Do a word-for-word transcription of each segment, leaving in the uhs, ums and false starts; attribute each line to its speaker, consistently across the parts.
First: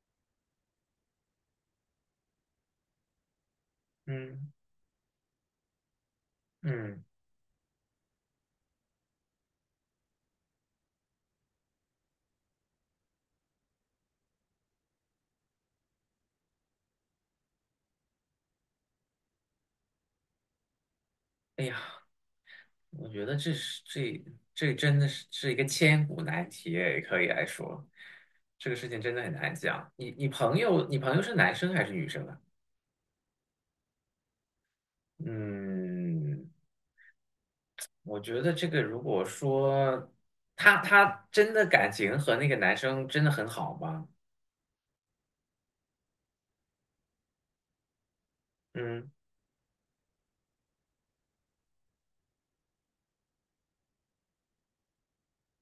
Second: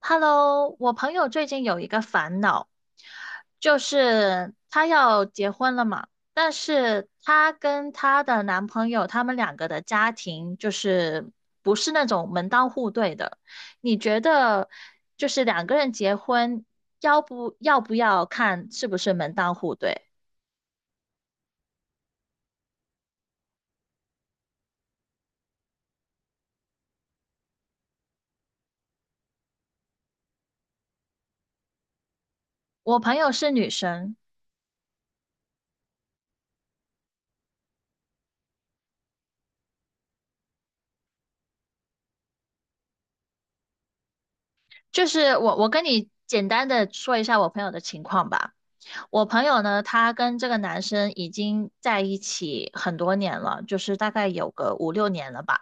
Speaker 1: Hello，我朋友最近有一个烦恼，就
Speaker 2: 嗯
Speaker 1: 是她要结婚了嘛，但
Speaker 2: 嗯，
Speaker 1: 是她跟她的男朋友，他们两个的家庭就是不是那种门当户对的。你觉得就是两个人结婚，要不要不要看是不是门当户对？
Speaker 2: 哎呀，我觉得这是这这真的是是一个千古难题，也可以来说，这个事情真的很难讲。你你朋友，你朋友是男生还是女生啊？
Speaker 1: 我朋友是女生，
Speaker 2: 嗯，我觉得这个如果说他他真的感情和那个男生真的很好吗？
Speaker 1: 就是我我跟你简单的说一下我朋友的情况吧。
Speaker 2: 嗯，
Speaker 1: 我朋友呢，他跟这个男生已经在一起很多年了，就是大概有个五六年了吧。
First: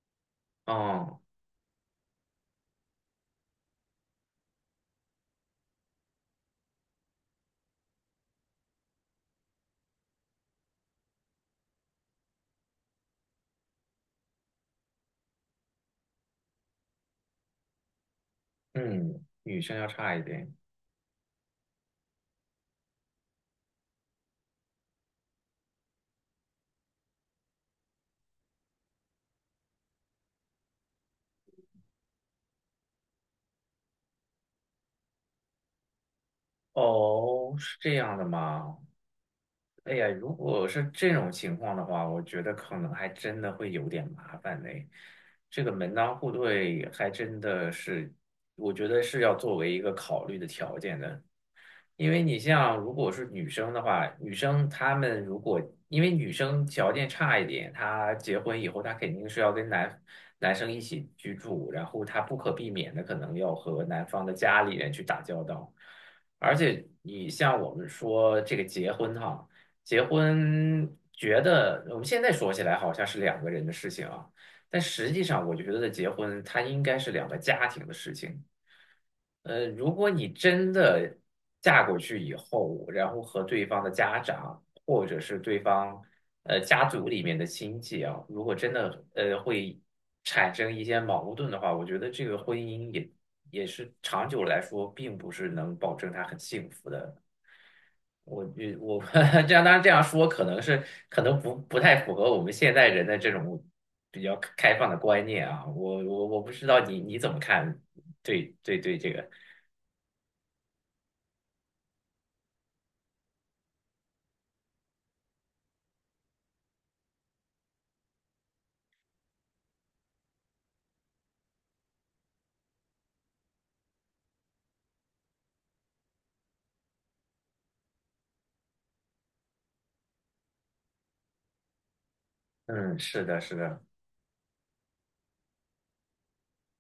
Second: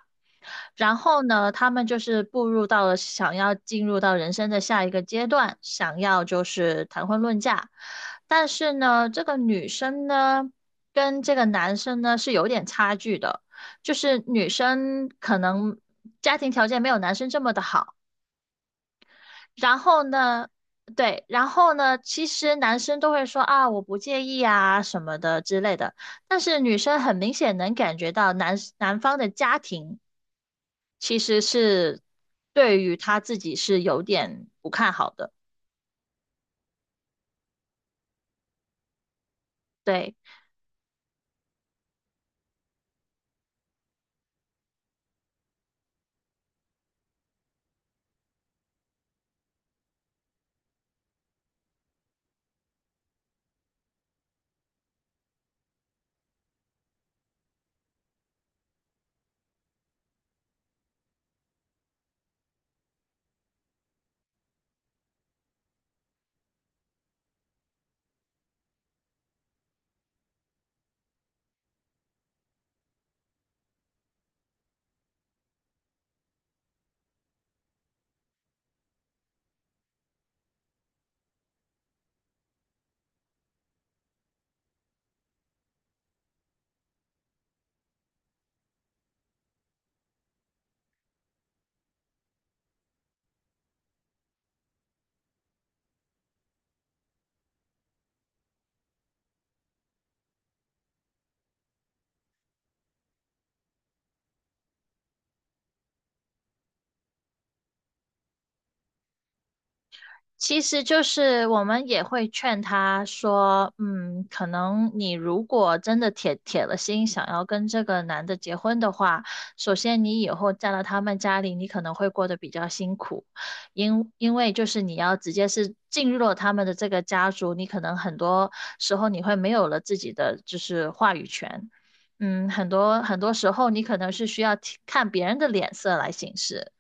Speaker 1: 然
Speaker 2: 哦，
Speaker 1: 后呢，他们就是步入到了想要进入到人生的下一个阶段，想要就是谈婚论嫁。但是呢，这个女生呢，跟这个男生呢是有点差距的，就是女生可能家庭条件没有男生这么的好。
Speaker 2: 嗯，女生
Speaker 1: 然
Speaker 2: 要
Speaker 1: 后
Speaker 2: 差一
Speaker 1: 呢，
Speaker 2: 点。
Speaker 1: 对，然后呢，其实男生都会说啊，我不介意啊什么的之类的，但是女生很明显能感觉到男男方的家庭其实是对于他自己是有点不看好的。
Speaker 2: 哦，是这样的吗？哎呀，
Speaker 1: 对，
Speaker 2: 如果是这种情况的话，我觉得可能还真的会有点麻烦呢。这个门当户对还真的是，我觉得是要作为一个考虑的条件的。因为你像如果是女生的话，女生她们如果因为女生条件差一点，她结婚以后她肯定是要跟男男生一起居住，然后她不可避免的可能要和男方的家里人去打交道，而且你像我们说这个结婚哈，结婚觉得我们现在说起来好像是两个人的事情啊，但实际上我就觉得结婚它应该是两个家庭的事情。呃，如果你真的嫁过去以后，然后和对方的家长或者是对方呃家族里面的亲戚啊，如果真的呃会产生一些矛盾的话，我觉得这个婚姻也也是长久来说，并不是能保证他很幸福的。我觉我 这样当然这样说可能是可能不不太符合我们现代人的这种比较开放的观念啊。我我我不知道你你怎么看，对对对，这个。
Speaker 1: 其实就是我们也会劝他说，嗯，可能你如果真的铁铁了心想要跟这个男的结婚的话，首先你以后嫁到他们家里，你可能会过得比较辛苦，因因为就是你要直接是进入了他们的这个家族，你可能很多时候你会没有了自己的就是话语权，嗯，很
Speaker 2: 嗯，
Speaker 1: 多很
Speaker 2: 是
Speaker 1: 多
Speaker 2: 的，
Speaker 1: 时
Speaker 2: 是
Speaker 1: 候你
Speaker 2: 的，
Speaker 1: 可能是需要提看别人的脸色来行事，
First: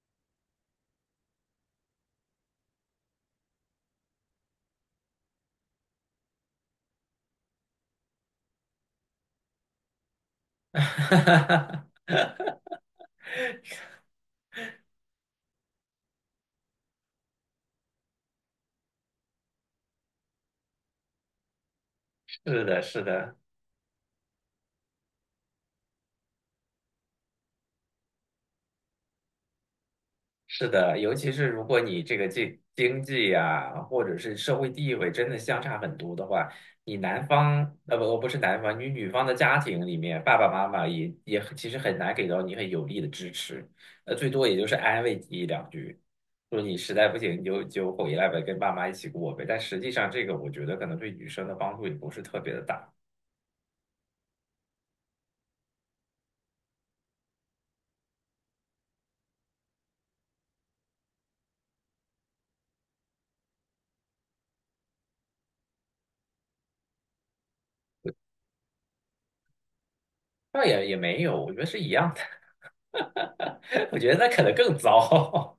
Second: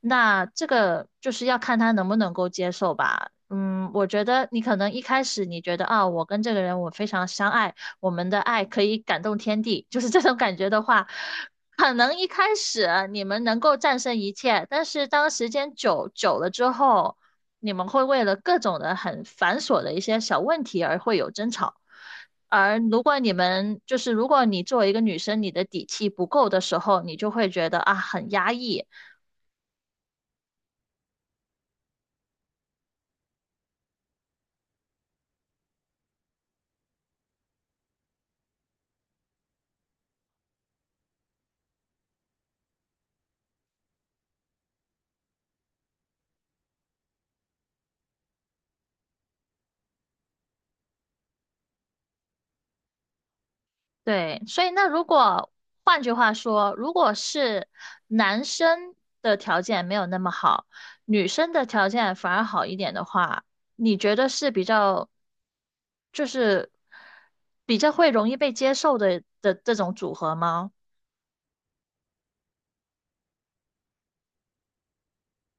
Speaker 1: 那这个就是要看他能不能够接受吧。嗯，我觉得你可能一开始你觉得啊，我跟这个人我非常相爱，我们的爱可以感动天地，就是这种感觉的话，可 能一开始你们能够战胜一切，但是当时间久久了之后，你们会为了各种的很繁琐的一些小问题而会有争吵。
Speaker 2: 是
Speaker 1: 而
Speaker 2: 的，
Speaker 1: 如
Speaker 2: 是
Speaker 1: 果你
Speaker 2: 的，
Speaker 1: 们就是如果你作为一个女生，你的底气不够的时候，你就会觉得啊很压抑。
Speaker 2: 是的，尤其是如果你这个经经济呀、或者是社会地位真的相差很多的话，你男方，呃不不是男方，你女方的家庭里面，爸爸妈妈也也其实很难给到你很有力的支持，呃，最多也就是安慰你一两句，说你实在不行你就就回来呗，跟爸妈一起过呗。但实际上，这个我觉得可能对女生的帮助也不是特别的大。
Speaker 1: 对，所以那如果换句话说，如果是男生的条件没有那么好，女生的条件反而好一点的话，你觉得是比较就是比较会容易被接受的的这种组合
Speaker 2: 倒
Speaker 1: 吗？
Speaker 2: 也也没有，我觉得是一样的。我觉得那可能更糟，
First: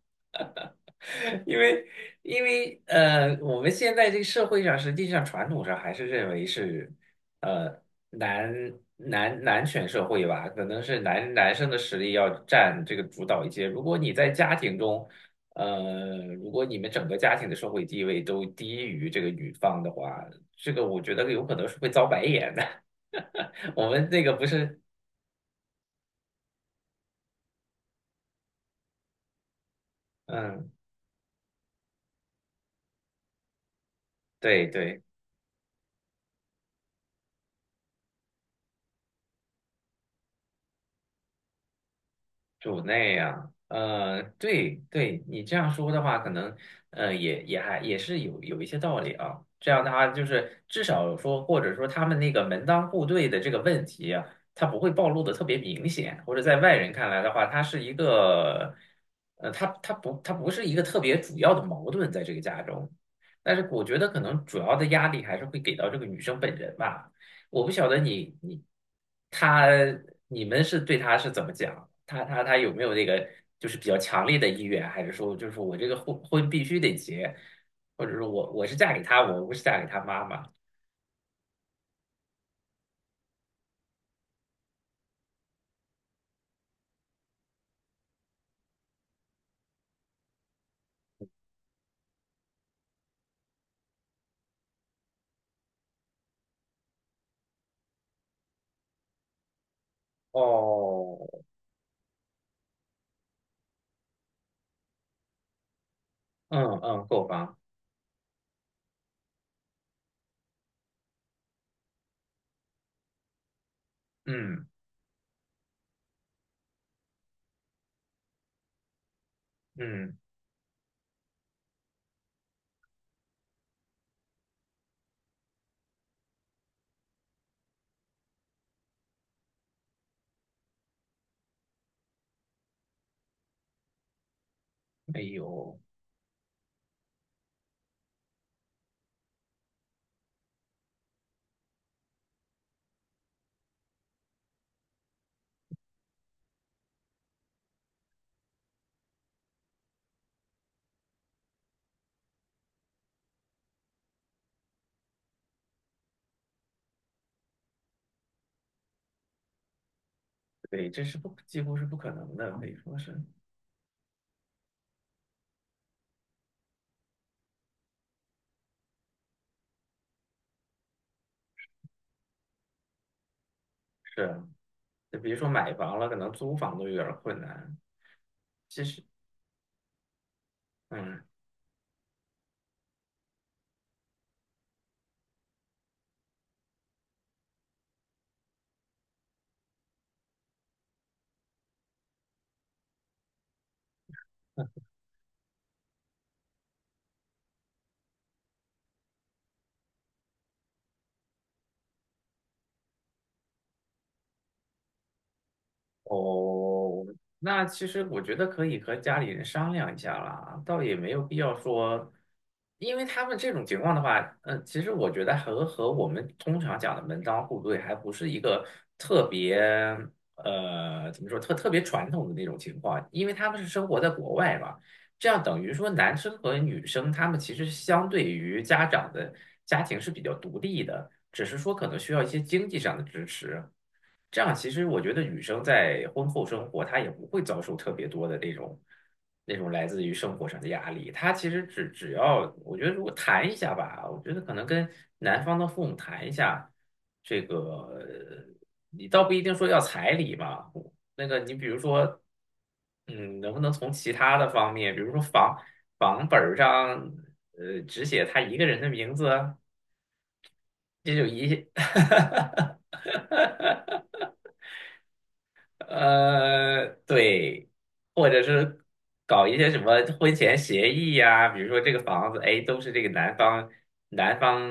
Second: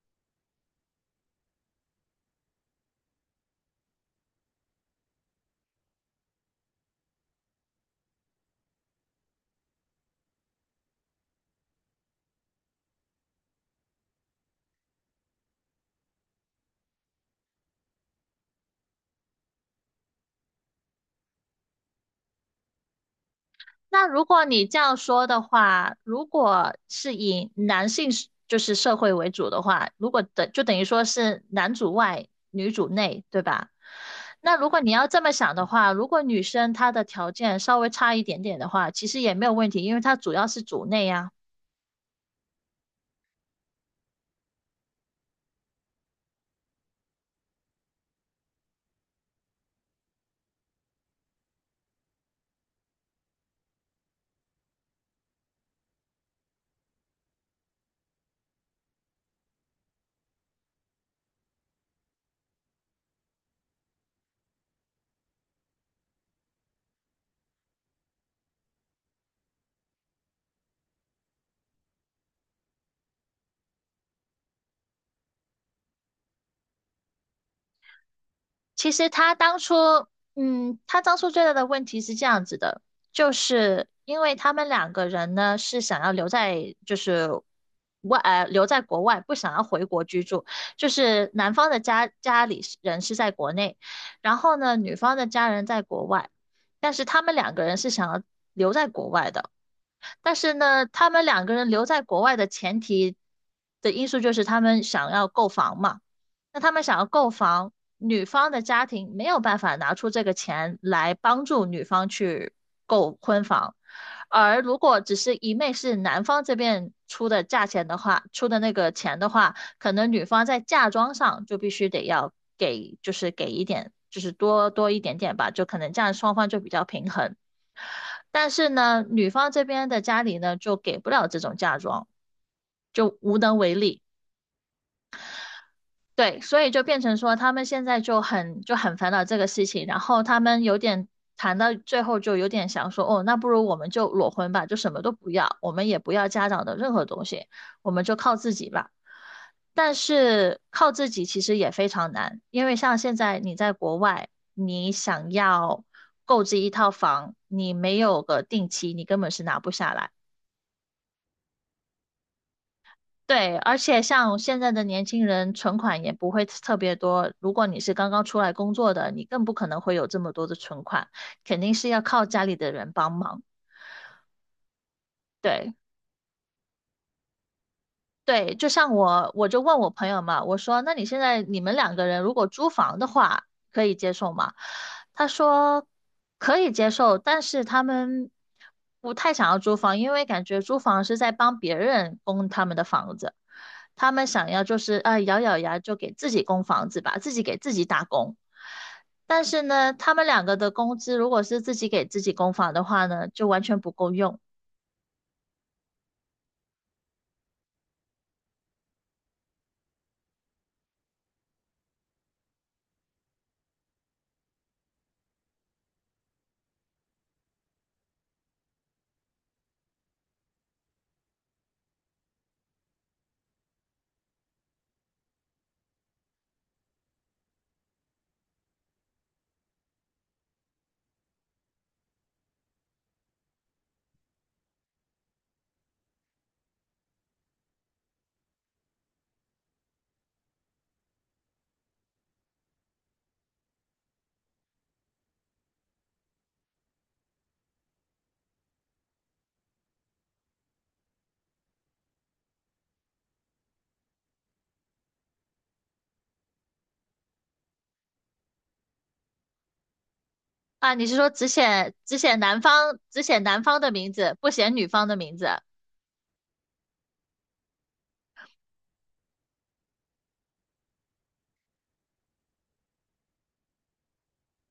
Speaker 2: 因为因为呃，我们现在这个社会上，实际上传统上还是认为是呃男男男权社会吧，可能是男男生的实力要占这个主导一些。如果你在家庭中，呃，如果你们整个家庭的社会地位都低于这个女方的话，这个我觉得有可能是会遭白眼的。我
Speaker 1: 那
Speaker 2: 们那
Speaker 1: 如
Speaker 2: 个
Speaker 1: 果
Speaker 2: 不
Speaker 1: 你这
Speaker 2: 是，
Speaker 1: 样说的话，如果是以男性是就是社会为主的话，如果等就
Speaker 2: 嗯，
Speaker 1: 等于说是男主外女主内，对吧？那
Speaker 2: 对
Speaker 1: 如果你
Speaker 2: 对。
Speaker 1: 要这么想的话，如果女生她的条件稍微差一点点的话，其实也没有问题，因为她主要是主内呀。
Speaker 2: 主内啊，呃，对对，你这样说的话，可能呃也也还也是有有一些道理啊。这样的话，就是至少说，或者说他们那个门当户对的这个问题啊，它不会暴露的特别明显，或者在外人看来的话，它是一个，呃，它它不它不是一个特别主要的矛盾在这个家中。但是我觉得可能主要的压力还是会给到这个女生本人吧。我不晓得你你他你们是对他是怎么讲？他他他有没有那个就是比较强烈的意愿，还是说就是我这个婚婚必须得结，或者说我我是
Speaker 1: 其
Speaker 2: 嫁给
Speaker 1: 实
Speaker 2: 他，
Speaker 1: 他
Speaker 2: 我不
Speaker 1: 当
Speaker 2: 是
Speaker 1: 初，
Speaker 2: 嫁给他妈妈？
Speaker 1: 嗯，他当初最大的问题是这样子的，就是因为他们两个人呢是想要留在，就是外，呃，留在国外，不想要回国居住。就是男方的家家里是人是在国内，然后呢，女方的家人在国外，但是他们两个人是想要留在国外的。但是呢，他
Speaker 2: 哦，
Speaker 1: 们两个人留在国外的前提的因素就是他们想要购房嘛。那他
Speaker 2: 嗯
Speaker 1: 们想要
Speaker 2: 嗯，购
Speaker 1: 购
Speaker 2: 房，
Speaker 1: 房，女方的家庭没有办法拿出这个钱来帮助女方去购婚房，而
Speaker 2: 嗯
Speaker 1: 如果只是一昧是男方这边出的价钱的话，出的那个钱的话，可能
Speaker 2: 嗯，
Speaker 1: 女方在嫁妆上就必须得要给，就是给一点。就是多多一点点吧，就可能这样双方就比较平衡。但是呢，女方这边的家里呢，就给不了这种嫁妆，就无能为力。
Speaker 2: 哎呦，
Speaker 1: 对，所以就变成说他们现在就很就很烦恼这个事情，然后他们有点谈到最后就有点想说，哦，那不如我们就裸婚吧，就什么都不要，我们也不要家长的任何东西，我们就靠自己吧。但是靠自己其实也非常难，因为像现在你在国外，你想要购置一套房，你没有个定期，你根本是拿不下来。
Speaker 2: 对，这是，不几乎是不可能的，可以说是
Speaker 1: 对，而且像现在的年轻人，存款也不会特别多。如果你是刚刚出来工作的，你更不可能会有这么多的存款，肯定是要靠家里的人帮忙。
Speaker 2: 是，就如说
Speaker 1: 对。
Speaker 2: 买房了，可能租房都有点儿困难。
Speaker 1: 对，就
Speaker 2: 其
Speaker 1: 像
Speaker 2: 实，
Speaker 1: 我，我就问我朋友嘛，我说，那你现
Speaker 2: 嗯。
Speaker 1: 在你们两个人如果租房的话，可以接受吗？他说可以接受，但是他们不太想要租房，因为感觉租房是在帮别人供他们的房子，他们想要就是啊、咬咬牙就给自己供房子吧，自己给自己打工。但是呢，他们两个的工资如果是自己给自己供房的话呢，就完全不够用。
Speaker 2: 哦，那其实我觉得可以和家里人商量一下啦，倒也没有必要说，因为他们这种情况的话，呃，其实我觉得和和我们通常讲的门当户对还不是一个特别，呃，怎么说特特别传统的那种情况，因为他们是生活在国外嘛，这样等于说男生和女生他们其实相对于家长的家庭是比较独立的，只是说可能需要一些经济上的支持。这样其实我觉得女生在婚后生活，她也不会遭受特别多的那种那种来自于生活上的压力。她其实只只要我觉得如果谈一下吧，我觉得可能跟男方的父母谈一下，这个呃你倒不一定说要彩礼嘛，那个你比如说，嗯，能不能从其他的方面，比如说房房本儿上，呃，只写他一个人的名字，
Speaker 1: 啊，你是
Speaker 2: 这就
Speaker 1: 说只
Speaker 2: 一。
Speaker 1: 写只写男方只写 男方的名字，不写女方的名字？
Speaker 2: 呃，对，或者是搞一些什么婚前协议呀、比如说这个房子，哎，都是这个男方男方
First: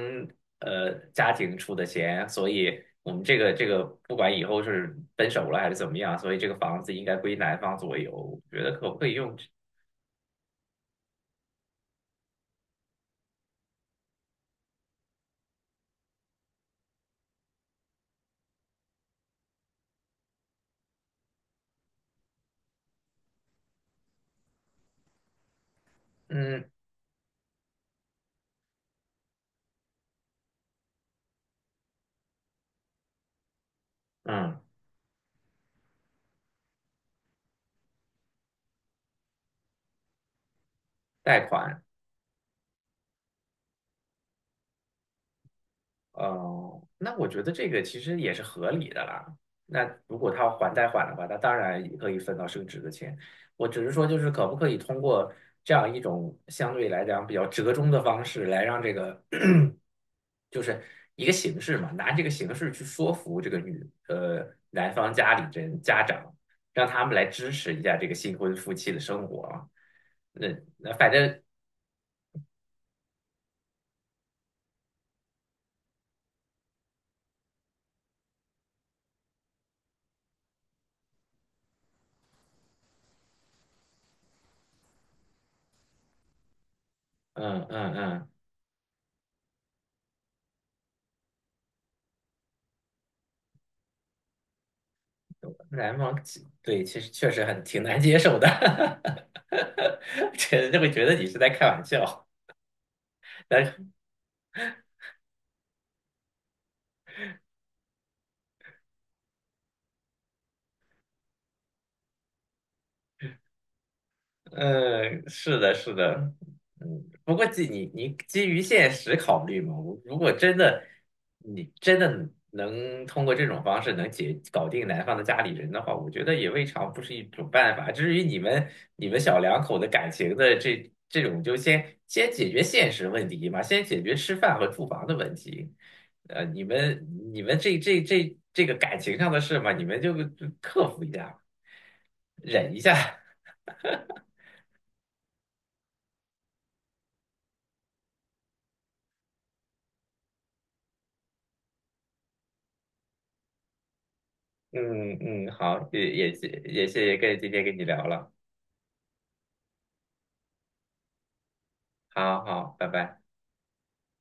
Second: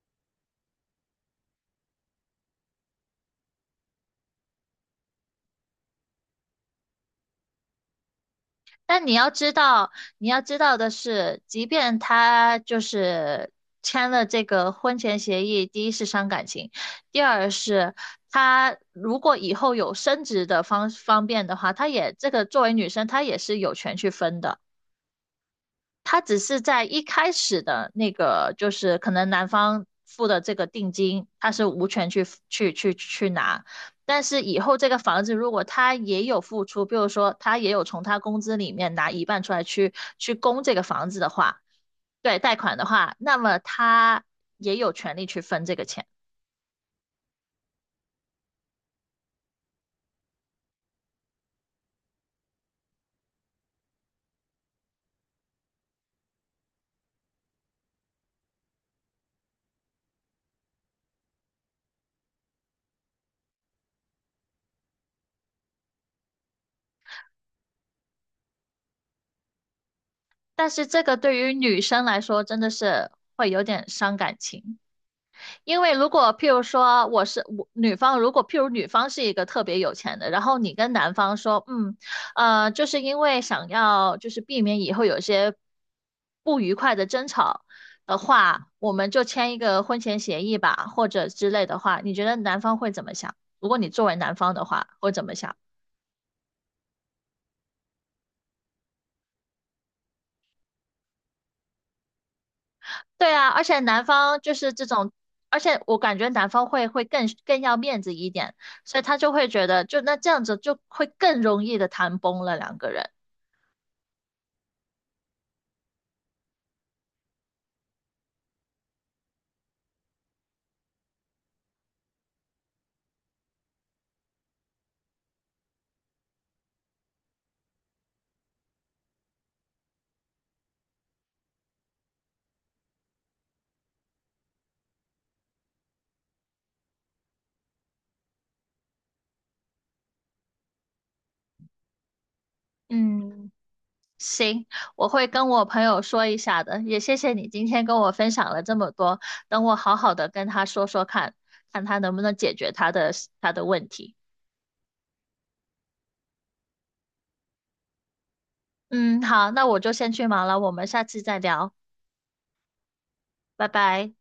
Speaker 2: 呃家庭出的钱，所以我们这个这个不管以后是分手了还是怎么样，所以这个房子应该归男方所有。我觉得可不
Speaker 1: 但
Speaker 2: 可
Speaker 1: 你
Speaker 2: 以
Speaker 1: 要
Speaker 2: 用这，
Speaker 1: 知道，你要知道的是，即便他就是签了这个婚前协议，第一是伤感情，第二是他如果以后有升职的方方便的话，他也这个作为女生，她也是有权去分的。他只是
Speaker 2: 嗯
Speaker 1: 在一开始的那个，就是可能男方付的这个定金，他是无权去去去去拿。但是以
Speaker 2: 嗯，
Speaker 1: 后这个房子如果他也有付出，比如说他也有从他工资里面拿一半出来去去供这个房子的
Speaker 2: 贷
Speaker 1: 话，
Speaker 2: 款？
Speaker 1: 对，贷款的话，那么他也有权利去分这个钱。
Speaker 2: 哦，那我觉得这个其实也是合理的啦。那如果他要还贷款的话，那当然也可以分到升值的钱。我只是说，就是可不可以通过这样一种相对来讲比较折中的方式，来让这个 就是一个形式嘛，拿这个形式去说服这个女呃男方家里人家长，让他们来支持一下这个新婚夫妻的生活啊。那
Speaker 1: 但是
Speaker 2: 那
Speaker 1: 这
Speaker 2: 反
Speaker 1: 个对
Speaker 2: 正，
Speaker 1: 于女生来说真的是会有点伤感情。因为如果譬如说我是我女方，如果譬如女方是一个特别有钱的，然后你跟男方说，嗯，呃，就是因为想要就是避免以后有些不愉快的争吵
Speaker 2: 嗯嗯
Speaker 1: 的
Speaker 2: 嗯，
Speaker 1: 话，我们就签一个婚前协议吧，或者之类的话，你觉得男方会怎么想？如果你作为男方的话，会怎么想？
Speaker 2: 篮网，对，其实确实很挺难接受的，这就会觉得你是在开玩笑。
Speaker 1: 对 啊，而且
Speaker 2: 但，
Speaker 1: 男方就是这种，而且我感觉男方会会更更要面子一点，所以他就会觉得，就那这样子就会更容易的谈崩了两个人。
Speaker 2: 嗯，是的，是的，嗯，不过基你你基于现实考虑嘛，我如果真的你真的能通过这种方式能解搞定男方的家里人的话，我觉得也未尝不是一种办法。至于你们你们小两口的感情的这这种，就先先解决现实问题嘛，先解决吃饭和住房的问题。呃，你们你们这这这这个感情上的事嘛，你们就就克服一下，忍一下。
Speaker 1: 嗯，行，我会跟我朋友说一下的，也谢谢你今天跟我分享了这么多，等我好好的跟他说说看，看他能不能解决他的他的问题。
Speaker 2: 嗯嗯，好，也也谢也谢谢跟今天跟你聊了，
Speaker 1: 嗯，好，那我就先去忙了，我们下次再聊，
Speaker 2: 好好，拜拜。
Speaker 1: 拜拜。